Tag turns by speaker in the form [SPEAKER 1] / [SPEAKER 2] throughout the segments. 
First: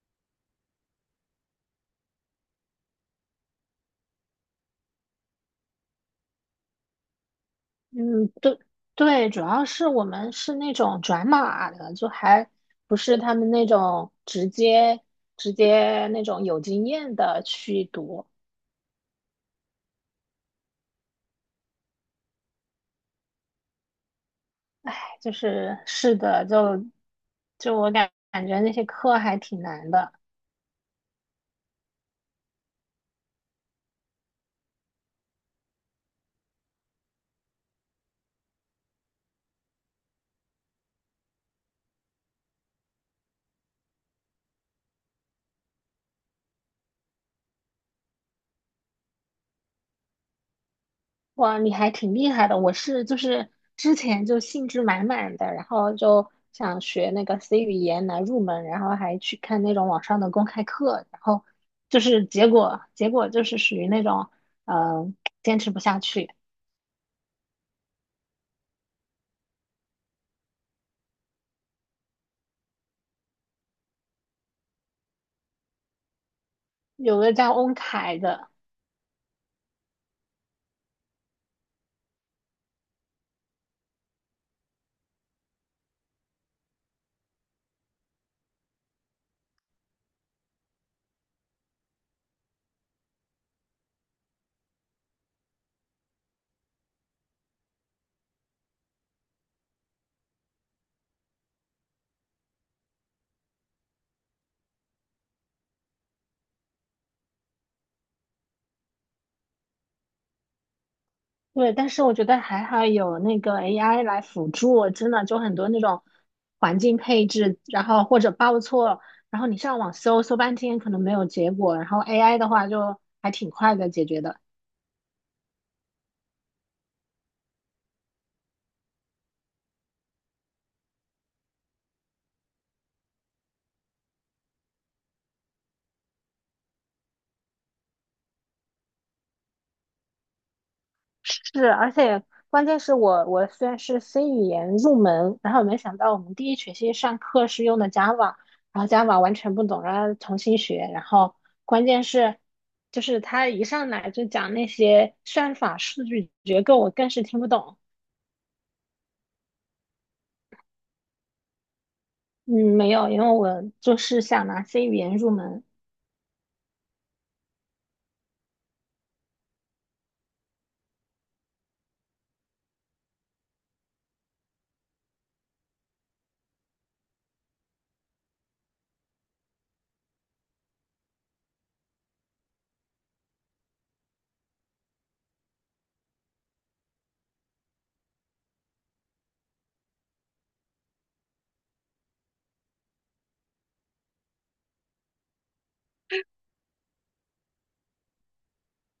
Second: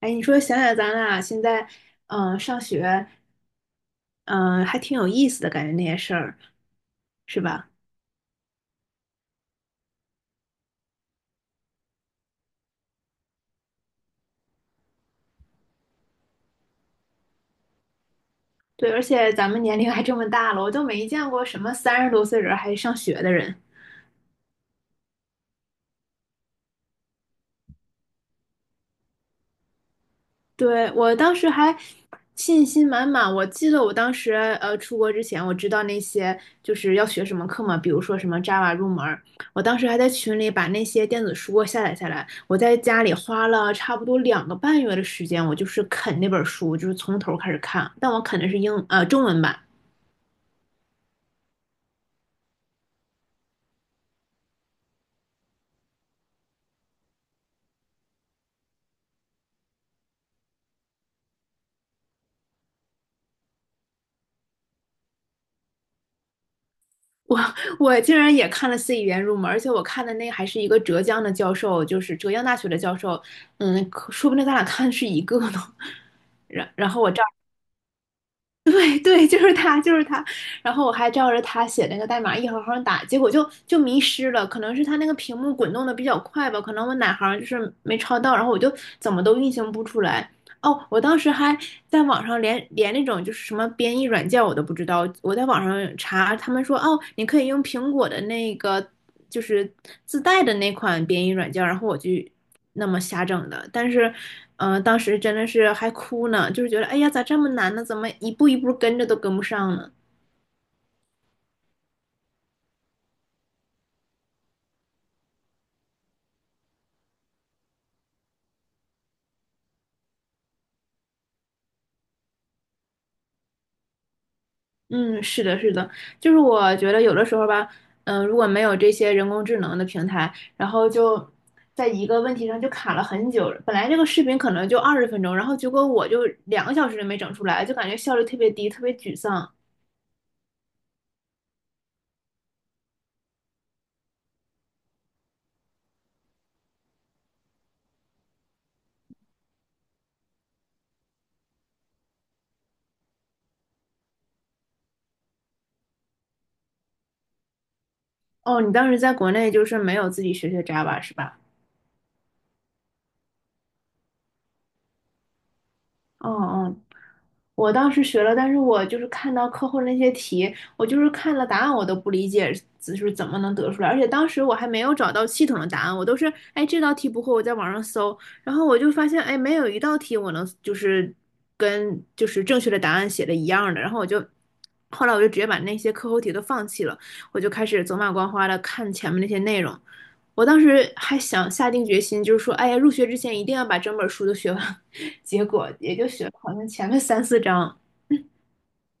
[SPEAKER 1] 哎，你说想想咱俩现在，上学，嗯、还挺有意思的感觉那些事儿，是吧？
[SPEAKER 2] 嗯，对对，主要是我们是那种转码的，就还不是他们那种直接那种有经验的去读，
[SPEAKER 1] 对，而且咱们年龄还这么大了，我都没见过什么30多岁人还上学的人。
[SPEAKER 2] 哎就是是的，就我感觉那些课还挺难的。
[SPEAKER 1] 对，我当时还信心满满。我记得我当时出国之前，我知道那些就是要学什么课嘛，比如说什么 Java 入门儿，我当时还在群里把那些电子书下载下来。我在家里花了差不多2个半月的时间，我就是啃那本书，就是从头开始看。但我啃的是中文版，
[SPEAKER 2] 哇，你还挺厉害的。我是就是之前就兴致满满的，然后就想学那个 C 语言来入门，然后还去看那种网上的公开课，然后就是结果就是属于那种呃坚持不下去。
[SPEAKER 1] 我我竟然也看了 C 语言入门，而且我看的那还是一个浙江的教授，就是浙江大学的教授，嗯，可说不定咱俩看的是一个呢。然然后我
[SPEAKER 2] 有
[SPEAKER 1] 丈
[SPEAKER 2] 个叫翁凯的，
[SPEAKER 1] 对对，就是他，就是他。然后我还照着他写那个代码一行行打，结果就迷失了。可能是他那个屏幕滚动的比较快吧，可能我哪行就是没抄到，然后我就怎么都运行不出来。哦，我当时还在网上连那种就是什么编译软件我都不知道，我在网上查，他们说哦，你可以用苹果的那个就是自带的那款编译软件，然后我就那么瞎整的。但是，当时真的是还哭呢，就是觉得哎呀，咋这么难呢？怎么一步一步跟着都跟不上呢？
[SPEAKER 2] 对，但是我觉得还好有那个 AI 来辅助，真的就很多那种环境配置，然后或者报错。然后你上网搜搜半天，可能没有结果，然后 AI 的话就还挺快的解决的。
[SPEAKER 1] 嗯，是的，是的，就是我觉得有的时候吧，如果没有这些人工智能的平台，然后就在一个问题上就卡了很久。本来这个视频可能就20分钟，然后结果我就2个小时都没整出来，就感觉效率特别低，特别沮丧。
[SPEAKER 2] 是，而且关键是我虽然是 C 语言入门，然后没想到我们第一学期上课是用的 Java,然后 Java 完全不懂，然后重新学，然后关键是就是他一上来就讲那些算法、数据结构，我更是听不懂。
[SPEAKER 1] 哦，你当时在国内就是没有自己学学 Java 是吧？
[SPEAKER 2] 嗯，没有，因为我就是想拿 C 语言入门。
[SPEAKER 1] 嗯嗯，我当时学了，但是我就是看到课后那些题，我就是看了答案，我都不理解，就是怎么能得出来。而且当时我还没有找到系统的答案，我都是，哎，这道题不会，我在网上搜，然后我就发现，哎，没有一道题我能就是跟就是正确的答案写的一样的，然后我就。后来我就直接把那些课后题都放弃了，我就开始走马观花的看前面那些内容。我当时还想下定决心，就是说，哎呀，入学之前一定要把整本书都学完。结果也就学了好像前面三四章。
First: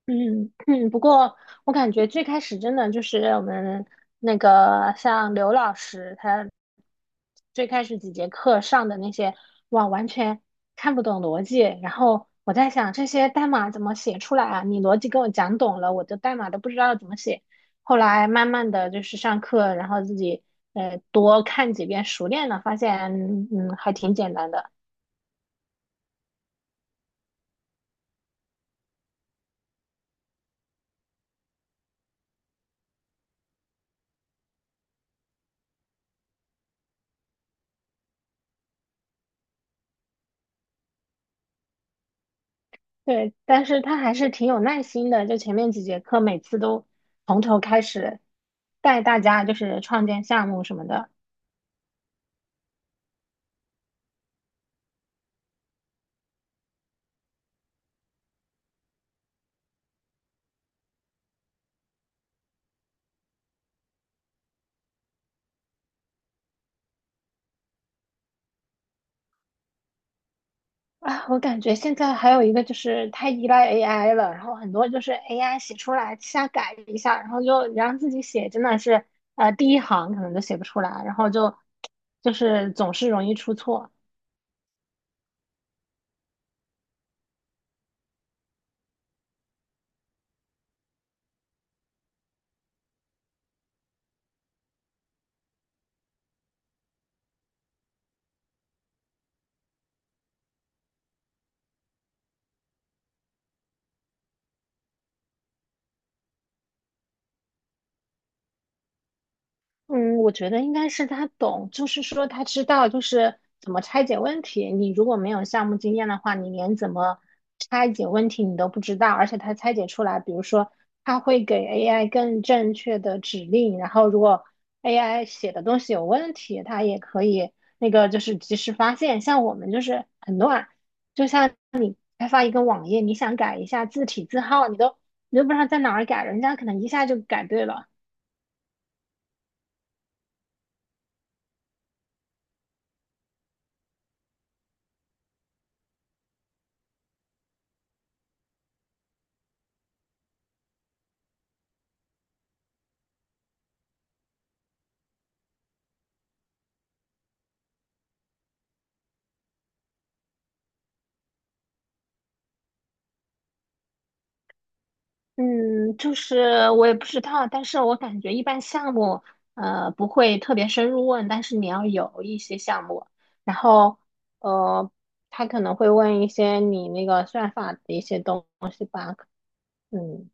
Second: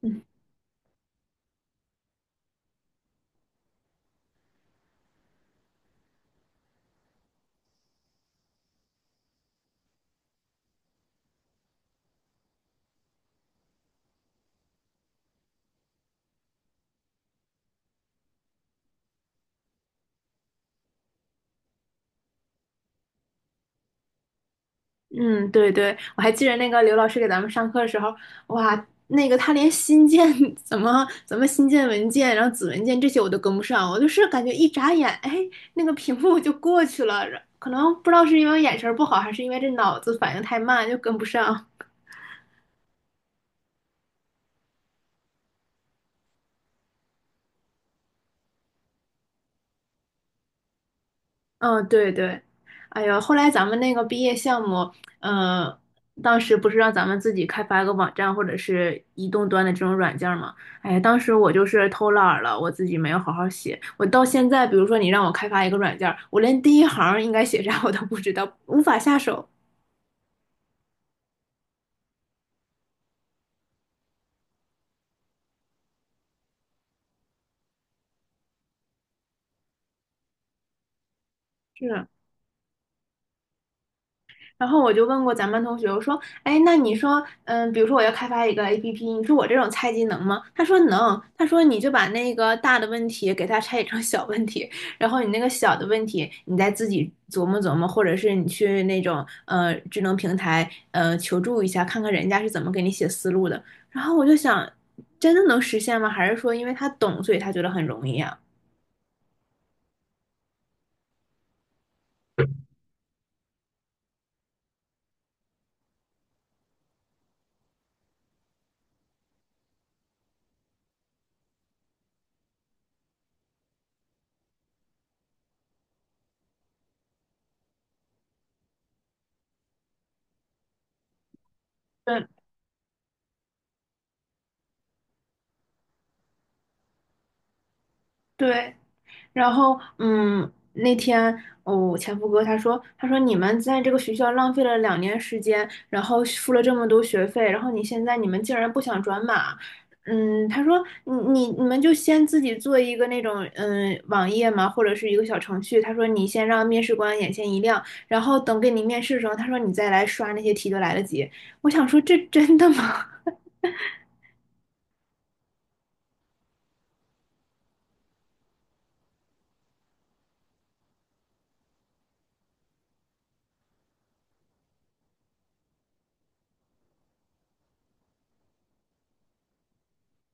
[SPEAKER 2] 嗯嗯，不过我感觉最开始真的就是我们那个像刘老师，他最开始几节课上的那些，哇，完全看不懂逻辑。然后我在想，这些代码怎么写出来啊？你逻辑给我讲懂了，我的代码都不知道怎么写。后来慢慢的就是上课，然后自己多看几遍，熟练了，发现嗯还挺简单的。
[SPEAKER 1] 嗯，对对，我还记得那个刘老师给咱们上课的时候，哇，那个他连新建 怎么新建文件，然后子文件这些我都跟不上，我就是感觉一眨眼，哎，那个屏幕就过去了。可能不知道是因为眼神不好，还是因为这脑子反应太慢，就跟不上。
[SPEAKER 2] 对，但是他还是挺有耐心的，就前面几节课每次都从头开始带大家就是创建项目什么的
[SPEAKER 1] 嗯，对对，哎呀，后来咱们那个毕业项目，呃，当时不是让咱们自己开发一个网站或者是移动端的这种软件儿吗？哎呀，当时我就是偷懒儿了，我自己没有好好写。我到现在，比如说你让我开发一个软件儿，我连第一行儿应该写啥我都不知道，无法下手。
[SPEAKER 2] 啊。我感觉现在还有一个就是太依赖 AI 了，然后很多就是 AI 写出来瞎改一下，然后就让自己写真的是第一行可能都写不出来，然后就
[SPEAKER 1] 是，
[SPEAKER 2] 就是总是容易出错。
[SPEAKER 1] 然后我就问过咱班同学，我说，哎，那你说，比如说我要开发一个 APP，你说我这种菜鸡能吗？他说能，他说你就把那个大的问题给它拆解成小问题，然后你那个小的问题，你再自己琢磨琢磨，或者是你去那种智能平台求助一下，看看人家是怎么给你写思路的。然后我就想，真的能实现吗？还是说因为他懂，所以他觉得很容易啊？
[SPEAKER 2] 嗯，我觉得应该是他懂，就是说他知道就是怎么拆解问题。你如果没有项目经验的话，你连怎么拆解问题你都不知道，而且他拆解出来，比如说他会给 AI 更正确的指令，然后如果 AI 写的东西有问题，它也可以那个就是及时发现。像我们就是很乱，就像
[SPEAKER 1] 对
[SPEAKER 2] 开发一个网页，你想改一下字体字号，你都不知道在哪儿改，人家可能一下就改对了。
[SPEAKER 1] 对，然后，那天，哦，前夫哥他说，他说你们在这个学校浪费了2年时间，然后付了这么多学费，然后你现在你们竟然不想转码，嗯，他说你们就先自己做一个那种网页嘛，或者是一个小程序，他说你先让面试官眼前一亮，然后等给你面试的时候，他说你再来刷那些题都来得及。我想说这真的吗？
[SPEAKER 2] 嗯，就是我也不知道，但是我感觉一般项目，呃，不会特别深入问，但是你要有一些项目，然后，呃，他可能会问一些你那个算法的一些东西吧，嗯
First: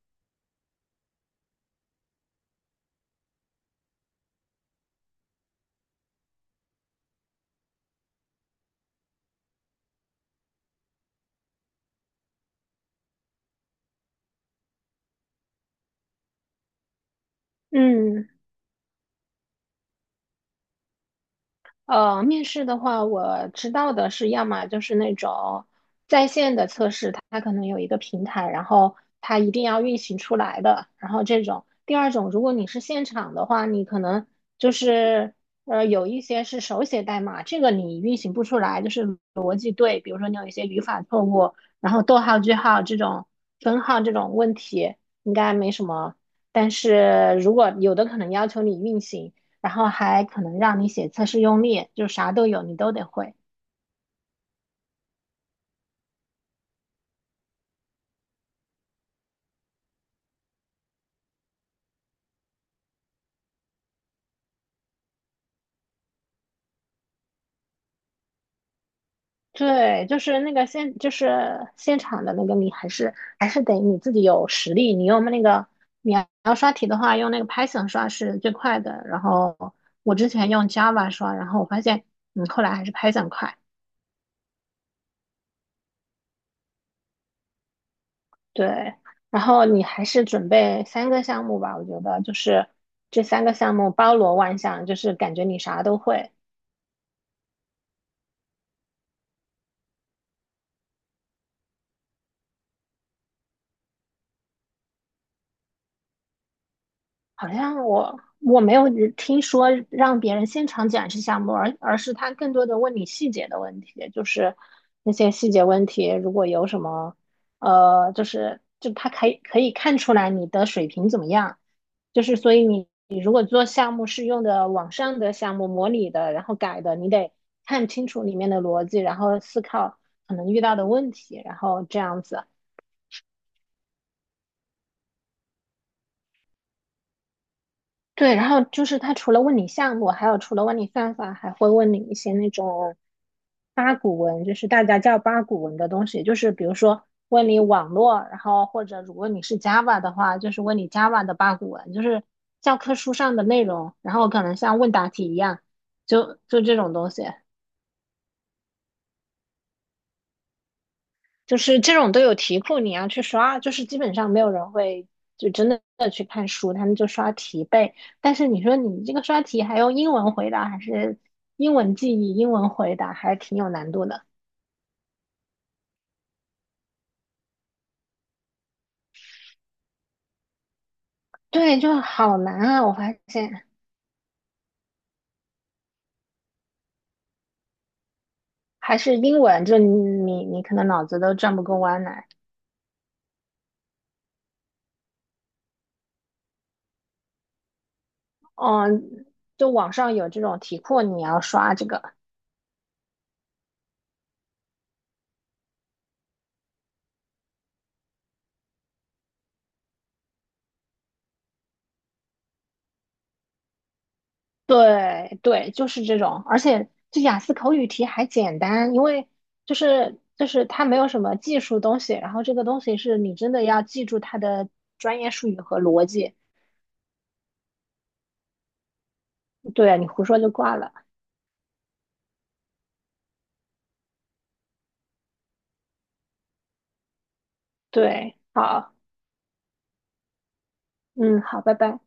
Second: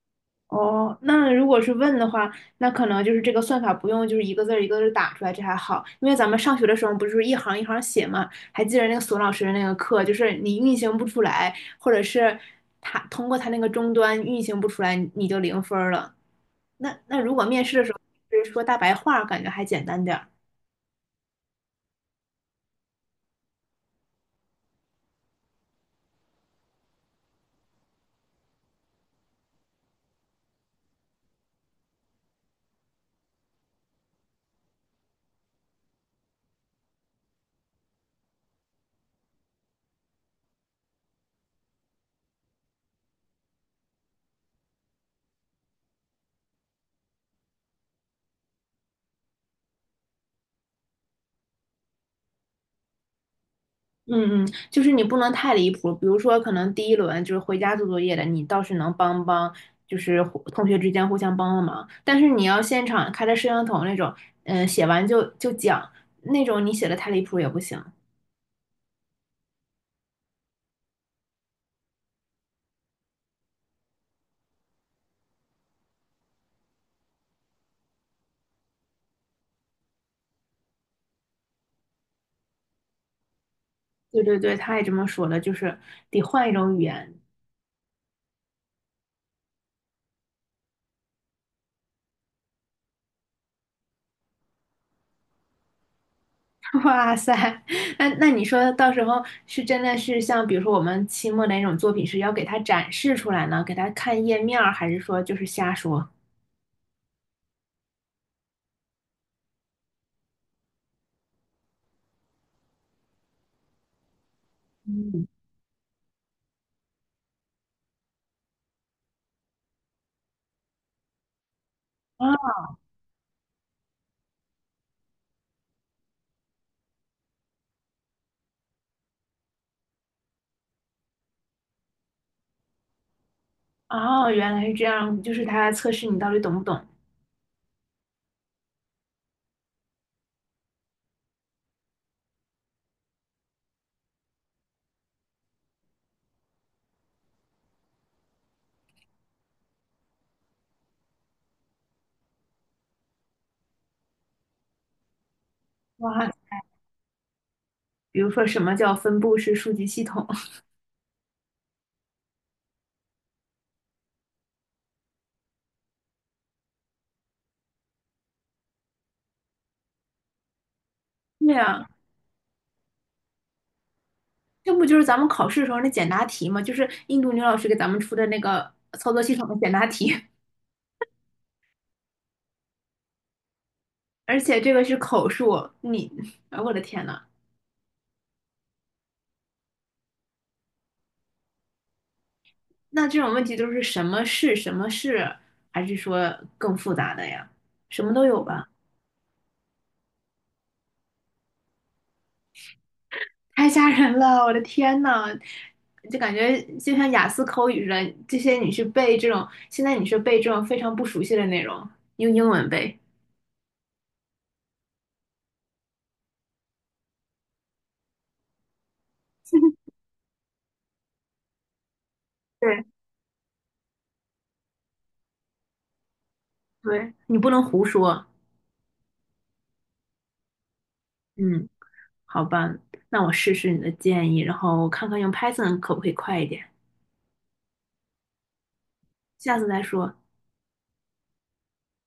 [SPEAKER 1] 哦，那如果是问的话，那可能就是这个算法不用就是一个字儿一个字儿打出来，这还好，因为咱们上学的时候不是一行一行写嘛，还记得那个索老师的那个课，就是你运行不出来，或者是他通过他那个终端运行不出来，你就0分儿了。那如果面试的时候
[SPEAKER 2] 嗯。
[SPEAKER 1] 就是说大白话儿感觉还简单点儿。
[SPEAKER 2] 面试的话，我知道的是，要么就是那种在线的测试，它可能有一个平台，然后它一定要运行出来的，然后这种。第二种，如果你是现场的话，你可能就是有一些是手写代码，这个你运行不出来，就是逻辑对，比如说你有一些语法错误，然后逗号、句号这种分号这种问题应该没什么，但是如果有的可能要求你运行。然后还可能让你写测试用例，就啥都有，你都得会。
[SPEAKER 1] 嗯嗯，就是你不能太离谱，比如说可能第一轮就是回家做作业的，你倒是能帮帮，就是同学之间互相帮帮忙。但是你要现场开着摄像头那种，写完就讲那种，你写的太离谱也不行。
[SPEAKER 2] 对，就是那个现，就是现场的那个，你还是得你自己有实力。你用那个，你要刷题的话，用那个 Python 刷是最快的。然后我之前用 Java 刷，然后我发现，嗯，后来还是 Python 快。
[SPEAKER 1] 对对对，他也这么说了，就是得换一种语言。
[SPEAKER 2] 对，然后你还是准备三个项目吧，我觉得就是这三个项目包罗万象，就是感觉你啥都会。
[SPEAKER 1] 哇塞，那你说到时候是真的是像比如说我们期末的那种作品是要给他展示出来呢，给他看页面儿，还是说就是瞎说？
[SPEAKER 2] 好像我没有听说让别人现场展示项目，而是他更多的问你细节的问题，就是那
[SPEAKER 1] 嗯。
[SPEAKER 2] 些细节问题，如果有什么，呃，就他可以看出来你的水平怎么样，就
[SPEAKER 1] 啊，
[SPEAKER 2] 是所以你如果做项目是用的网上的项目模拟的，然后改的，你得看清楚里面的逻辑，然后思考可能遇到的问题，然后这样子。
[SPEAKER 1] 哦，原来是这样，就是它来测试你到底懂不懂。
[SPEAKER 2] 对，然后就是他除了问你项目，还有除了问你算法，还会问你一些那种八股文就是大家叫八股文的东西，就是比如说问你网络，然后或者如果你是 Java 的话，就是问你 Java 的八股文，就是教科书上的内容，然后可能像问答题一样，
[SPEAKER 1] 哇，
[SPEAKER 2] 就这种东西，
[SPEAKER 1] 比如说什么叫分布式数据系统？
[SPEAKER 2] 就是这种都有题库，你要去刷，就是基本上没有人会就真的去看书，他们就刷题背。但是你说你这个刷题还用英文回答，还是
[SPEAKER 1] 对
[SPEAKER 2] 英
[SPEAKER 1] 呀，
[SPEAKER 2] 文记忆、英文回答，还挺有难度的。
[SPEAKER 1] 这不就是咱们考试的时候那简答题吗？就是印度女老师给咱们出的那个操作系统的简答题，
[SPEAKER 2] 对，就好难啊！我发现。
[SPEAKER 1] 而且这个是口述。你，哎，我的天呐，
[SPEAKER 2] 还是英文，就你可能脑子都转不过弯来。
[SPEAKER 1] 那这种问题都是什么是什么是，还是说更复杂的呀？什么都有吧。
[SPEAKER 2] 嗯，就网上有这种题库，你要刷这个。
[SPEAKER 1] 太吓人了！我的天呐，就感觉就像雅思口语似的，这些你去背这种，现在你去背这种非常不熟悉的内容，用英文背。
[SPEAKER 2] 对对，就是这种，而且这雅思口语题还简单，因为就是它没有什么技术东西，然后这个东
[SPEAKER 1] 对
[SPEAKER 2] 西是你真的要记住它的专业术语和逻辑，
[SPEAKER 1] 对，你不能胡说。
[SPEAKER 2] 对，你胡说就挂了。
[SPEAKER 1] 嗯，好吧，那我试试你的建议，然后看看用 Python 可不可以快一点。
[SPEAKER 2] 对，好，
[SPEAKER 1] 下次再说。
[SPEAKER 2] 嗯，好，拜拜。